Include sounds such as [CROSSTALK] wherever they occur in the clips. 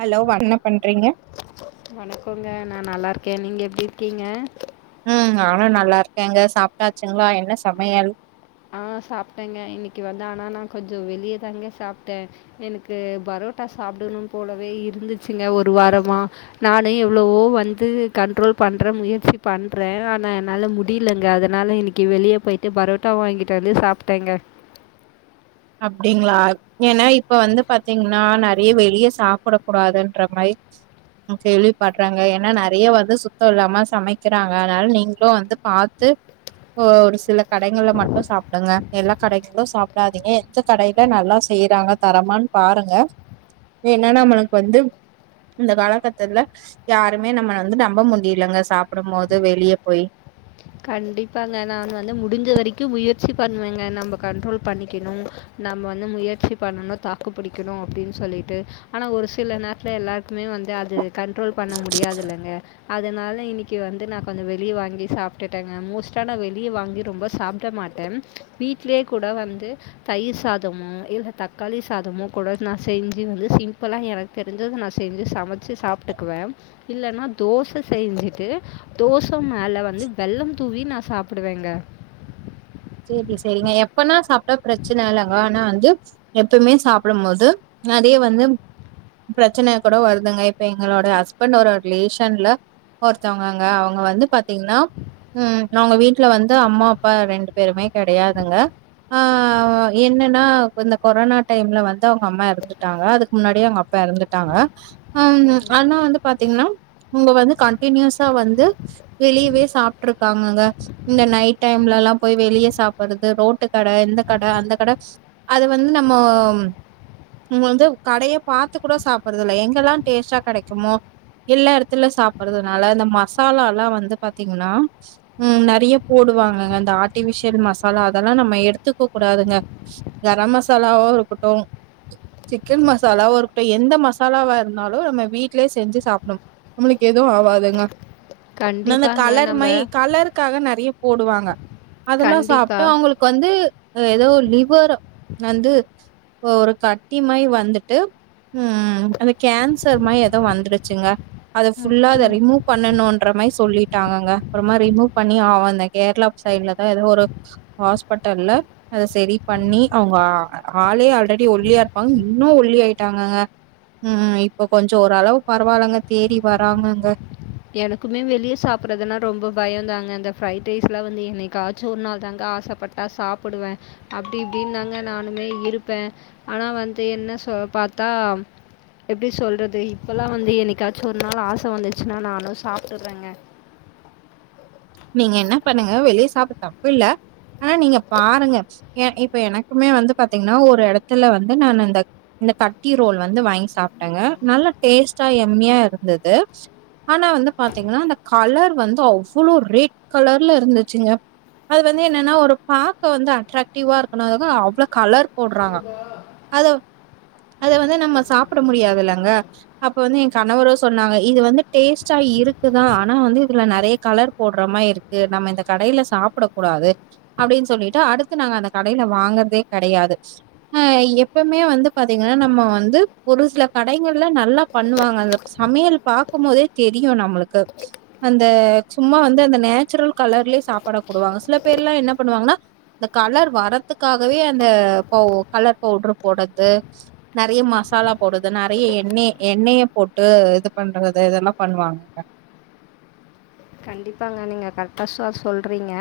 Hello என்ன பண்றீங்க வணக்கோங்க நா நல்லா இருக் கே நீங்க எப்டி இருக்கீங்க ம் நானு நல்லா இருக்கேங்க சாப்டாச்சுங்ளா என்ன சமயல் ஆ சாப்ட்டேங்க இன்னக்கி வந்து ஆனா நா கொஞ்சோ வெளியதாங்க சாப்ட்டே எனக்கு பரோ ட்டா சாப்டணு போலவே இருந்துச்சுங்க ஒரு வாரமா நானு எவ்ளவோ வந்து கண்ட்ரோ ல் பண்ற முயற்சி பண்றே ஆனா என்னால முடியலங்க அதனால இன்னக்கி வெளிய போய்ட்டு பரோட் டா வாங்கீட்டு வந்து சாப்ட்டேங்க அப்டீங்களா ஏன்னா இப்ப வந்து பாத்தீங்கன்னா நெறைய வெளிய சாப்ட கூடாதுன்ற மாரி கேள்விப்பட்றேங்க ஏன்னா நெறைய வந்து சுத்தோ இல்லாம சமைக்கிறாங்க அதனால நீங்களு வந்து பாத்து ஓ ஒரு சில கடைங்கள்ல மட்டு சாப்டுங்க எல்லா கடைங்களு சாப்டாதீங்க எ ந்த கடைல நல்லா செய்றாங்க தரமான்னு பாருங்க ஏன்னா நம்மளுக்கு வந்து இந்த காலகட்டத்துல யாருமே நம்மள வந்து நம்ப முடியலங்க சாப்டும் போது வெளிய போய் கண்டிப்பாங்க நான் வந்து முடிஞ்ச வரைக்கு முயற்சி பண்ணுவேங்க நம்ப கண்ட்ரோல் பண்ணிக்கணு நாம வந்து முயற்சி பண்ணணு தாக்கு புடிக்கணு அப்டீன் சொல்லீட்டு ஆனா ஒரு சில நேரத்துல எல்லார்க்குமே வந் வந்து அது கண்ட்ரோல் பண்ண முடியாதுல்லங்க அதனால இன்னக்கி வந்து நா கொஞ்சோ வெளிய வாங்கி சாப் விட்டுட்டேங்க மோஸ்டா நா வெளிய வாங்கி ரொம்ப சாப்டமாட்டே வீட்லயே கூட வந்து தயிர் சாதமோ இல்ல தக்காளி சாதமோ கூட நா செஞ்சி வந்து சிம்பிளா எனக்கு தெரிஞ்சத நா செஞ்சி சா சமச்சி சாப்ட்டுக்குவே இல்லனா தோச செய்ஞ்சிட்டு தோச மேல வந்து வெள்ளம் தூவி நா சாப்டுவேங்க சேரி சேரிங்க எப்பனா சாப்ட்டா பிரச்சன இல்லங்க ஆனா வந்து எப்பயுமே சாப்டும் போது அதே வந்து பிரச்சன கூட வருதுங்க இப்ப எங்களோட ஹஸ்பண்ட்டோட ரிலேஷன்ல ஒருத்தவங்கங்க அவங்க வந்து பாத்தீங்கன்னா ம் அவங்க வீட்ல வந்து அம்மா அப்பா ரெண்டு பேருமே கெடயாதுங்க ஆ என்னன்னா இந்த கொரானா டைம்ல வந்து அவுங்க அம்மா இறந்துட்டாங்க அதுக்கு முன்னாடியே அவுங்க அப்பா இறந்துட்டாங்க ஆ ஆனா வந்து பாத்தீங்கன்னா அவுங்க வந்து கண்டினியூஸா வந்து வெளியவே சாப்ட்டுருக்காங்கங்க இந்த நைட் டைம்லல்லா போய் வெளிய சாப்டுறது ரோட்டு கட இந்த கட அந்த கட அது வந்து நம்மோ அவுங்க வந்து கடைய பாத்து கூட சாப்டுறதுல்ல எங்கெல்லா டேஸ்ட்டா கெடைக்குமோ எல்லா இடத்துல சாப்பறதுனால இந்த மசாலால்லா வந்து பாத்தீங்கன்னா ம் நெறைய போடு வாங்கங்க அந்த ஆ ர்ட்டிபிஷ்யன் மசாலா அதெல்லா நம்ம எடுத்துக்க கூடாதுங்க கரம் மசாலாவோ இருக்கட்டு சிக்கன் மசாலாவா இருக்கட்டு எந்த மசாலாவா இருந்தாலு நம்ம வீட்லயே செஞ்சி சாப்டணு நம்மளுக் கு எதுவு ஆவாதுங்க இந்தந்த கண்டிப்பாங்க கலர் நம்ம மை கலருக்காக நெறைய போடுவாங்க அதெல்லா சாப்ட்டு கண்டிப்பாக அவுங்களுக்கு வந்து ஏதோ லிவர் வந்து ஒரு கட்டிமாயி வந்துட்டு ம் அந்த கேன்சர் மாயி எதோ வந்துருச்சுங்க அத ஃபுல்லா அத அச்சோ ரிமூவ் பண்ணணுன்ற மாயி சொல்லிட்டாங்கங்க அப்பறமா ரிமூவ் பண்ணி அவ அந்த கேர்ளா சைட்ல அ எதோ ஒரு ஹாஸ்பட்டல்ல அத செரி பண்ணி அவ்ங்க ஆளே ஆல்ரெடி ஒள்ளியா இருப்பாங்க இன்னு ஒள்ளி ஆயிட்டாங்கங்க ம் இப்ப கொஞ்ச ஓரளவு பரவால்லங்க தேறி வராங்கங்க எனக்குமே வெளிய சாப்ட்றதுனா ரொம்ப பயோந்தாங்க இந்த ஃப்ரைட் ரைஸ்லா வந்து என்னைக்காச்சு ஒரு நாள் தாங்க ஆசப்பட்டா சாப்புடுவே அப்டி இப்படின்தாங்க நானுமே இருப்பே ஆனா வந்து என்ன சொ அ பாத்தா எப்டி சொல்றது இப்பலா வந்து என்னைக்காச்சு ஒரு நாள் ஆச வந்துச்சுனா நா ம் சாப்ட்டுற்றேங்க நீங்க என்ன பண்ணுங்க வெளிய சாப்ட தப்பில்ல ஆனா நீங்க பாருங்க எ இப்ப எனக்குமே வந்து பாத்தீங்னா ஒரு எடத்துல வந்து நானு இந்த இந்த கட்டி ரோல் வந்து வாங்கி சாப்ட்டங்க நல்லா டேஸ்ட்டா எம்மியா இருந்தது ஆனா வந்து பாத்தீங்னா அந்த கலர் வந்து அவ்வளோ ரெட் கலர்ல இருந்துச்சுங்க அது வந்து என்னனா ஒரு பாக்க வந்து அட்ராக்டிவ்வா இருக்கனாலதா அவ்ளோ கலர் போட்றாங்க அதோ அத வந்து நம்ம சாப்புட முடியாதுலங்க அப்ப வந்து எ கணவரு சொன்னாங்க இது வந்து டேஸ்ட்டா இ இருக்குதா ஆனா வந்து இதுல நெறைய கலர் போட்ற மாயி இருக்கு நம்ம இந்த கடைல சாப்டக் கூடாது அப்டின் சொல்லிட்டு அடுத்து நாங்க அந்த கடைல வாங் கற்தே கெடையாது அ எப்பவ்மே வந்து பாத்தீங்கனா நம்ம வந்து ஒரு சில கடைங்கள்ல ந நல்லா பண்ணுவாங்க அந்த சமையல் பாக்கும்போதே தெரியு நம்மளுக்கு அந்த சும்மா வந்து அந்த நேச்சுரல் கலர்லே சாப்பாட குடுவாங்க சில பேர்லா என்ன பண்ணுவாங்கனா இந்த கலர் வரத்துக் க்காகவே அந்த பவ் கலர் பவ்ட்ரு போட்றது நெறைய மசாலா போட்றது நெறைய எ எண்ணெ எண்ணெய்ய போட்டு இது பண்றது இதெல்லா பண்ணுவாங்கங்க [INAUDIBLE] கண்டிப்பாங்க நீங்க கர்ட்டா சொ சொல்றீங்க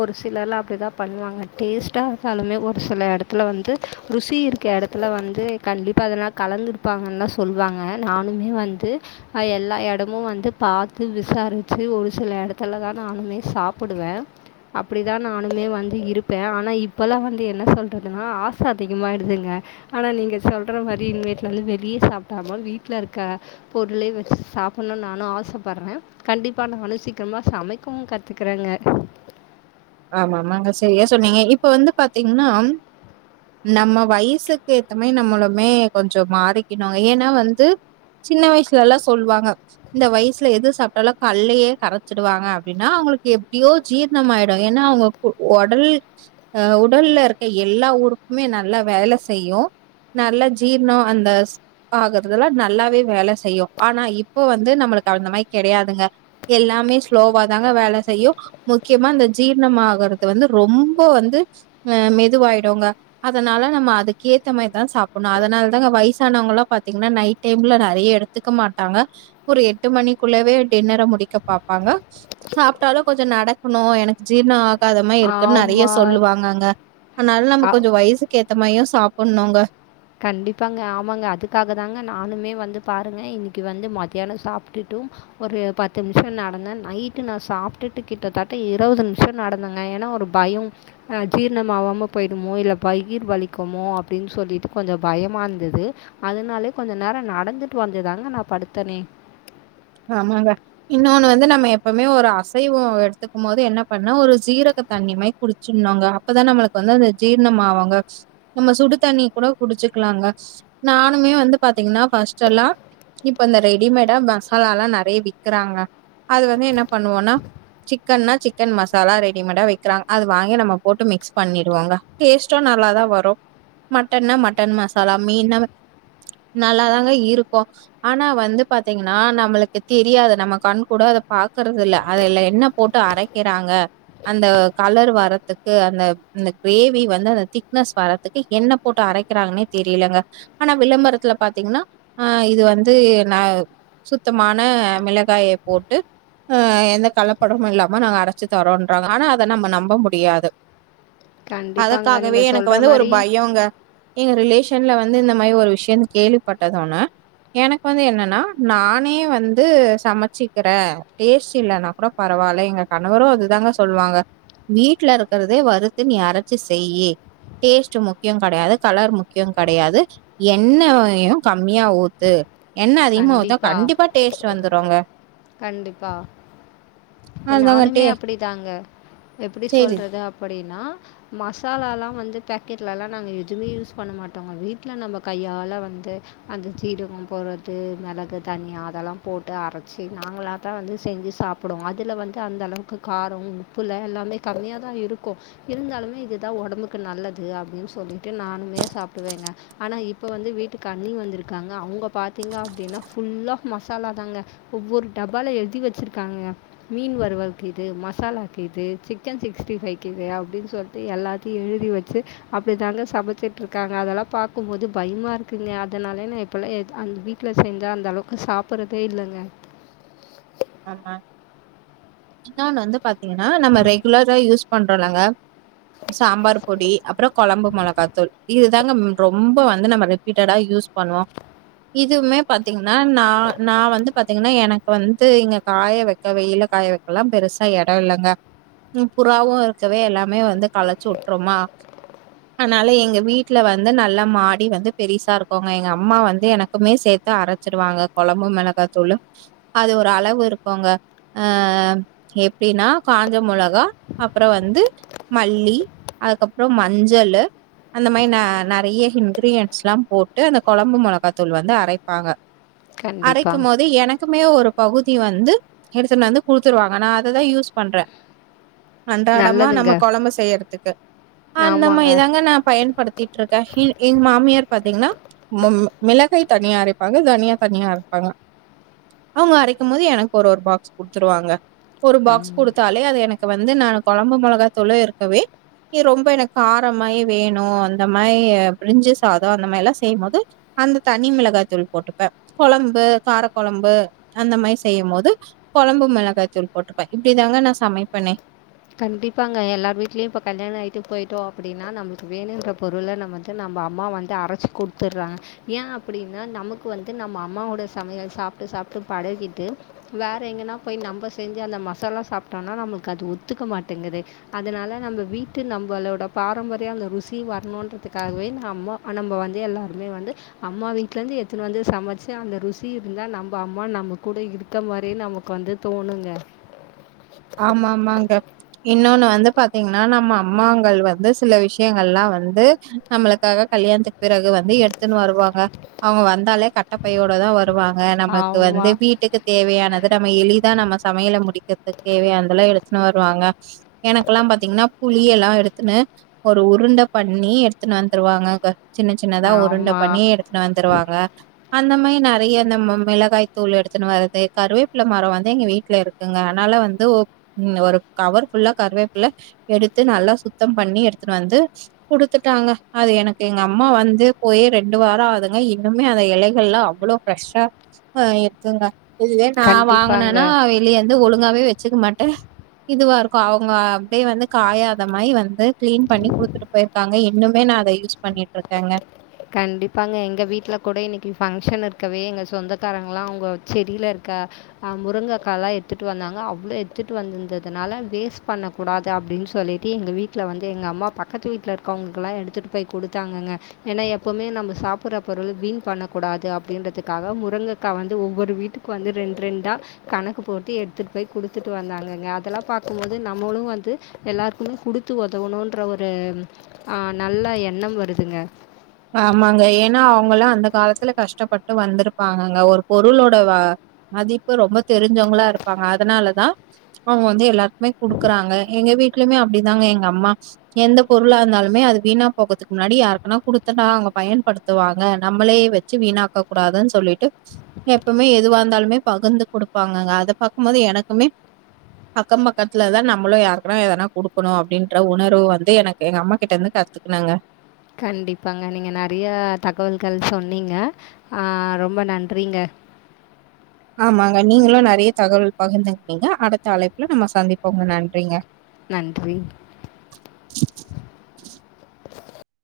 ஒரு சிலர்லா அப்டி தா பண்ணுவாங்க டேஸ்ட்டா இருக்கா நானுமே ஒரு சில எடத்துல வந்து ருசி இருக்க எடத்துல வந்து கண்டிப்பா எதனா கலந்துருப்பாங்கன்தா சொல்வாங்க நானுமே வந்து அ எல்லா எடமு வந்து பாத்து விசாரிச்சு ஒரு சில எடத்துல தா நானுமே சாப்புடுவே அப்டிதா நானுமே வந்து இருப்பே ஆனா இப்பலா வந்து என்ன சொல்றதுனா ஆச அதிகமாயிடுதுங்க ஆனா நீங்க சொல்ற மாரி இனிமேட்லா வெளிய சாப்டாம வீட்ல இருக்க பொருளே வச்சு சா சாப்புட்ணுனு நானு ஆசப்பட்றே கண்டிப்பா நானு சா சீக்கரமா சமைக்கவு கத்துக்குறேங்க ஆமாமாங்க செரியா சொன்னீங்க இப்ப வந்து பாத்தீங்னா நம்ம வயசுக்கு ஏத்த மாயி நம்மளுமே கொஞ்ச மாறிக்கெணுங்க ஏனா வந்து சின்ன வயசுலலா சொல்வாங்க இந்த வயசுல எது சாப்ட்டாலு கல்லயே கரச்சிடுவாங்க அப்டினா உங்களுக்கு எப்டியோ ஜீர்ணமாயிடு டு ஏனா அவ்ங்க கொ ஒடல் அ உடல்ல இருக்க எல்லா உறுப்புமே நல்லா வேல செய்யு நல்லா ஜீர்ண அந்தஸ் ஆகறதெல்லா நல்லாவே வேல செய்யு ஆனா இப்போ வந்து நம்ம பட் அந்த மாயி கெடையாதுங்க எல்லாமே ஸ்லோவா தாங்க வேல செய்யு முக்கியமா இந்த ஜீர்ணமாகறது வந்து ரொம்ப வந்து அ மெதுவாய்டுங்க அதனால நம்ம அதுக்கே த்தமாரிதான் சாப்புட்ணு அதனாலதாங்க வய்சானவங்கலா பாத்தீங்னா நைட் டைம்ல நெறைய எடுத்துக்க மாட்டாங்க ஒரு எட்டு மணிக்குள்ளவே டின்னர முடிக்கப் பாப்பாங்க சாப்ட்டாலு கொஞ்ச நடக்கணு எனக் ஜீர்ண ஆகாதமாயா இருக்குன் நெறைய ஆமாம் சொல்லுவாங்கங்க அதுனால நம்ம கொஞ்ச வயசுக்குகேத் த்தமாய்யு சாப்புட்னோங்க கண்டிப்பாங்க ஆமாங்க அதுக்காக தாங்க நானுமே வந்து பாருங்க இன்னைக்கு வந்து மத்யான சாப்ட்டுட்டு ஒரு பத்து நிம்ஷ நடந்தே நைட்டு நா சாப்ட்டுட்டு கிட்டத்தட்ட இருவது நிம்ஷ நடந்தங்க ஏனா ஒரு பயோ அ ஜீர்ணமாவாம போயிடுமோ இல்ல வயிற் வலிக்குமோ அப்டின் சொல்லிட்டு கொஞ்ச பயமா இருந்தது அதனாலே கொஞ்ச நேர நடந்துட்டு வந்துதாங்க நா படுத்தனே ஆமாங்க இன்னொன்னு வந்து நம்ம எப்பமே ஒரு அசைவோ எடுத்துக்கு போது என்ன பண்ண ஒரு சீரக தண்ணி மரி குடிச்சின்னுங்க அப்பதா நம்ளுக்கு வந்து அந்த ஜீர்ணமாவுங்க நம்ம சுடு தண்ணி கூட குடிச் குலாங்க நானுமே வந்து பாத்தீங்னா ஃபஸ்டெல்லா இப்ப இந்த ரெடிமேடா சாலாலா நறைய விக்கிறாங்க அது வந்து என்ன பண்ணுவோனா சிக்கன்னா சிக்கன் மசாலா ரெடிமேடா விக்கிறாங்க அது வாங்கி நம்ம போட்டு மிக்ஸ் பண்ணிருவோங்க டேஸ்டு நல்லாதா வரு மட்டன்னா மட்டன் மசாலா மீன் னா நல்லாதாங்க இருக்கு ஆனா வந்து பாத்தீங்னா னா நம்ளுக்கு தெரியாது நம்ம கண் கூட அத பாக்குறது இல்ல அதுல என்ன போட்டு அரைக்கிறாங்க அந்த கலர் வரத்துக்கு அந்த அந்த கிரேவி வந்து அந்த திக்னஸ் வர்றதுக்கு என்ன போட்டு அரைக்குறாங்கனே தெரிலங்க ஆனா விளம்பரத்துல பாத்தீங்னா ஆ இது வந்து ந சுத்தமான மிளகாய போட்டு அ எந்த கள்ளப்படமு இல்லாம நாங்க அரைச்சு தரோன்றாங்க ஆனா அத நம்ம நம்ப முடியாது கண்டிப்பாங்க. அதுக்காகவே நீங்க எனக்கு சொல்ற வந்து ஒரு மாரி பயோ ங்க எங்க ரிலேஷன்ல வந்து இந்த மாரி ஒரு விஷ்யம் கேள்விப்பட்டதொன எனக்கு வந்து என்னன்னா நானே வந்து சமைச்சிக்றே டேஸ்ட் இல்லனா கூட பரவால்ல எங்க கணவரு அதுதா அதா சொல்வாங்க வீட்ல இருக்றதே வறுத்து நீ அரச்சி செய்யி டேஸ்ட் முக்கியோ கடையாது கலர் முக்கியோ கடையாது எண்ணவயு கம்மியா ஊத்து எண்ண அதிகமா ஊத்னா கண்டிப்பா டேஸ்ட் வந்துருங்க கண்டிப்பா அதுதாங்க நானுமே டே அப்டி தாங்க எப்டி சரி. சொல்றது அப்படின்னா மசாலாலா வந்து பேக்கெட்லலா நாங்க எதுமே யூஸ் பண்ண மாட்டோங்க வீட்ல நம்ம கையால வந்து அந்த சீர ம் போறது து மெளகு தண்ணி அதெல்லா போட்டு அரைச்சு நாங்களா தா வந்து செஞ்சு சாப்டுவோ அதுல வந்து அந்த ளவுக்கு காரொ உப்புல எல்லாமே கம்மியா தா இருக்கு இருந்தாலுமே இதுதா ஒடம்புக்கு நல்லது அப்டின் சொல்லிட்டு நானுமே சாப்டுவேங்க ஆனா இப்ப வந்து வீட்டுக்கு அண்ணி வந்துருக்காங்க அவங்க பாத்து க அப்டினா ஃபுல்லா மசாலா தாங்க ஒவ்வொரு டபால எழுதி வச்சிருக்காங்கக மீன் வறு வலுக்கிது மசாலாக்கிது சிக்கன் சிக்ஸ்டி ஃபைவ் க்கிது அப்டின் சொல்ட்டு எல்லாத்தையு எழுதி வச்சு அப்டிதாங்க சமைச்சிட்ருக்காங்க அதெல்லா பாக்கும்போது பயமா இருக்குங்க அதனாலே நா இப்பல்லா எது அந்த வீட்ல செஞ்சா அந்த அளவுக்கு சாப்புறதே இல்லங்க ஆமா இன்னொனு வந்து பாத்தீங்கன்னா நம்ம ரெகுலரா யூஸ் பண்றோலங்க சாம்பார் பொடி அப்ரோ கொழம்பு மொளகாத்தூள் இதுதாங்க ரொம்ப வந்து நம்ம ரிபீட்டடா யூஸ் பண்ணுவோ இதுவுமே பாத்தீங்னா நா நா வந்து பாத்தீங்னா எனக்கு வந்து து இங்க காய வைக்க வெயில காய வைக்கலா பெருசா எடொ இல்லங்க ம் புறாவு இருக்கவே எல்லாமே வந்து களச்சு உட்ருமா அனால எங்க வீட்ல வந்து நல்லா மாடி வந்து பெரிசா இருக்குங்க எங்க அம்மா வந்து எனக்குமே சேத் து அரைச்சிருவாங்க கொழம்பு மெளகாத்தூளு அது ஒரு அளவு இருக்குங்க அ எப்டின்னா காஞ்ச மொளகா அப்றம் வந்து து மல்லி அதுக்கப்ரோ மஞ்சளு அந்த மாயி ந நறைய இன்கிரீயன்ஸ்லா போட்டு அந்த கொழம்பு மொளகாத்தூள் வந்து அரைப்பாங்க கண்டிப்பாக அரைக்குமோது எனக்குமே ஒரு பகுதி வந்து எடுத்துன் வந்து குடுத்துருவாங்க நா அததா யூஸ் பண்றே அன்றாடமா நல்லதுங்க நம்ம கொழம்பு செய்யறத்துக்கு அந்த ஆமாங்க மாரிதாங்க நா பயன்படுத் த்திட்ருக்கே ஹி எங் மாமியார் பாத்தீங்னா மோ ம் மிளகாய் தனியா அரைப்பாங்க தனியா தனியா அரைப்பாங்க அவங்க அரைக்கமோது எனக்கு ஒரு ஒரு பாக்ஸ் குடுத்துருவாங்க ஒரு பாக்ஸ் ம் குடுத்தாலே அது எனக்கு கு வந்து நானு கொழம்பு மொளகாய் தூளு இருக்கவே கே ரொம்ப எனக்கு காரமாயே வேணு அந்த மாரி பிரிஞ்சு சாதொ அந்த மாரில்லா செய்யம்போது அந்த தனி மிளகாய் தூள் போட்டுப்பே கொழம்பு கார கொழம்பு அந்த மாரி செய்யம்போது கொழம்பு மெளகாய் தூள் போட்டுப்பே இப்டிதாங்க நா சமைப்பனே கண்டிப்பாங்க எல்லார் வீட்லயு இப்ப கல்யாணோ ஆயிட்டு பொயிட்டோ அப்டின்னா நம்ளுக்கு வேணுன்ற பொருள நம்ப வந்து நம் ப அம்மா வந்து அரச்சி குடுத்துறாங்க ஏ அப்டின்னா நமக்கு வந்து நம்ப அம்மாவோட சமையல் சாப்ட்டு சா ப்ட்டு பழகிட்டு வேற எங்கனா போய் நம்ப செஞ்ச அந்த மசாலா சாப்ட்டோனா நம்ளுக்கு அது ஒத் துக்க மாட்டேங்குது அதனால நம்ப வீட்டு நம்பளோட பாரம்பரியோ அந்த ருசி வரணுன்றதுக்காகவே நம்போ நம்ப வந்து எல்லாருமே வந்து அம்மா வீட்டு இருந்து எத்துனு வந்து சமச்சி அந்த ருசி இருந்தா நம் ப அம்மா நம்ப கூட இருக்க மாரியே நமக்கு வந்து தோணுங்க ஆமா ஆமாங்க இன்னொன்னு வந்து பாத்தீங்கன்னா நம்ப அம்மாங்கள் வந்து சில விஷயங்கள்லா வந்து நம்மளுக்காக கல்யாணத்துக்கு பிறகு வந்து எடுத்துன்னு வருவாங்க அவங்க வந்தாலே கட்டப்பையோட தா வரு வாங்க நம்ளுக்கு வந்து ஆமாம் வீட்டுக்கு தேவையானது நம்ப எளிதா நம்ப சமையல முடிக்கறதுக் தேவையானதெல்லா எடுத்துன்னு வருவாங்க எனக்கெல்லா பாத்தீங்கன்னா புலியெல்லா எடுத்துன்னு ஒரு உருண்ட பண்ணி எடுத்துட்டு வந்துருவாங்க சின்ன சின்னதா உருண்டை ஆமாம் பண்ணி எடுத்துன்னு வந்துருவாங்க அந்த மாரி நெறையா இந்த மிளகாய் தூளு எடுத்துன்னு வரது கருவேபிள மரோ வந்து எங்க வீட்ல இருக்குங்க அதனால வந் உ இன்னோ ஒரு கவர் ஃபுல்லா கருவேபிள்ள எடுத்து நல்லா சுத்தம் பண்ணி எடுத்துட்டு வந்து குடுத்துட்டாங்க அது எனக்கு எங்க அம்மா வந்து போய் ரெண்டு வாரோ ஆகுதுங்க இன்னுமே அந்த எலைகள்லா அவ்ளோ ஃப்ரெஷா இருக்குங்க இதுவே நா வாங்கனேனா கண்டிப்பாங்க வெளிய வந்து ஒழுங்காவே வச் சிக்க மாட்டே இதுவா இருக்கு அவுங்க அப்டியே வந்து காயாத மாரி வந்து கிளீன் பண்ணி குடுத்துட்டு பொயிருவாங்க இன்னுமே அத யூஸ் பண்ணிட்ருக்கேங்க கண்டிப்பாங்க எங்க வீட்ல கூட இன்னிக்கு பங்க்ஷன் இருக்கவே எங்க சொந்தக்காரங்கலா அவங்க செடியில இருக் க முருங்கக்காலா எடுத்துட்டு வந்தாங்க அவ்ளோ எடுத்துட்டு வந்ததுனால வேஸ்ட் பண்ணக்கூடாது அப் அப்டின்னு சொல்லிட்டு எங்க வீட்ல வந்து எங்க அம்மா பக்கத்து வீட்ல இருக்கவங்ளுக்குலா எடுத்துட்டு போய் குடுத்தாங்கக ஏனா எப்பவுமே நம்ப சாப்பட்ற பொருள் வீண் பண்ணக்கூடாது அப்டின்றதுக்காக முருங்கக்கா வந்து ஒவ்வொரு வீட்டுக் கு வந்து ரெண் ரெண்ட கணக்கு போட்டு எடுத்துட்டு போய் குடுத்துட்டு வந்தாங்கக அதெல்லா பாக்கும்போது நம்பளு வந்து து எல்லாருக்குமே குடுத்து ஒதவுணுன்ற ஒரு ஆ நல்ல எண்ணம் வருதுங்க அவங்களா அந்த காலத்துல கஷ்ட்டபட்டு வந்துருப்பாங்கக ஒரு பொருளோட மதிப்பு ரொம்ப தெரிஞ்ச [UNINTELLIGIBLE] இருப்பாங்க அதனால தா அவங்க வந்து எல்லாருக்குமே குடுக்குறாங்க எங்க வீட்லயுமே அப்டிதாங்க எங்க அம்மா எந்த பொருளா இருந்தாலுமே ஏ அது வீணா போகக்கதுக்கு முன்னாடி யாருக்குனா குடுத் துனா அவங்க பயன்படுத்துவாங்க நம்பளே வச்சி வீணாக்க கூடாதுன்னு சொல்லிட்டு எப்பமே எதுவா இருந்தாலுமே பகுந்து குடுப்பாங்கக அத பாக்கும் போது எனக்குமே அக்கம் பக்கத்துல தா நம்ளு யாருக்குனா எதனா குடுக்கனு அப்டின்ற உணர்வு வந்து எனக்கு எங்க அம்மா கிட்ட இருந்து க த்துகினேங்க கண்டிப்பாங்க நீங்க நெறையா தகவல்கள் சொன்னீங்க ஆ ரொம்ப நன்றிங்க ஆமாங்க நீங்களு நெறையா தகவல் பகிர்ந்துகினிங்க அடுத்த அழைப்புல நம்ப சந்திப்போங்க நன்றிங்க நன்றி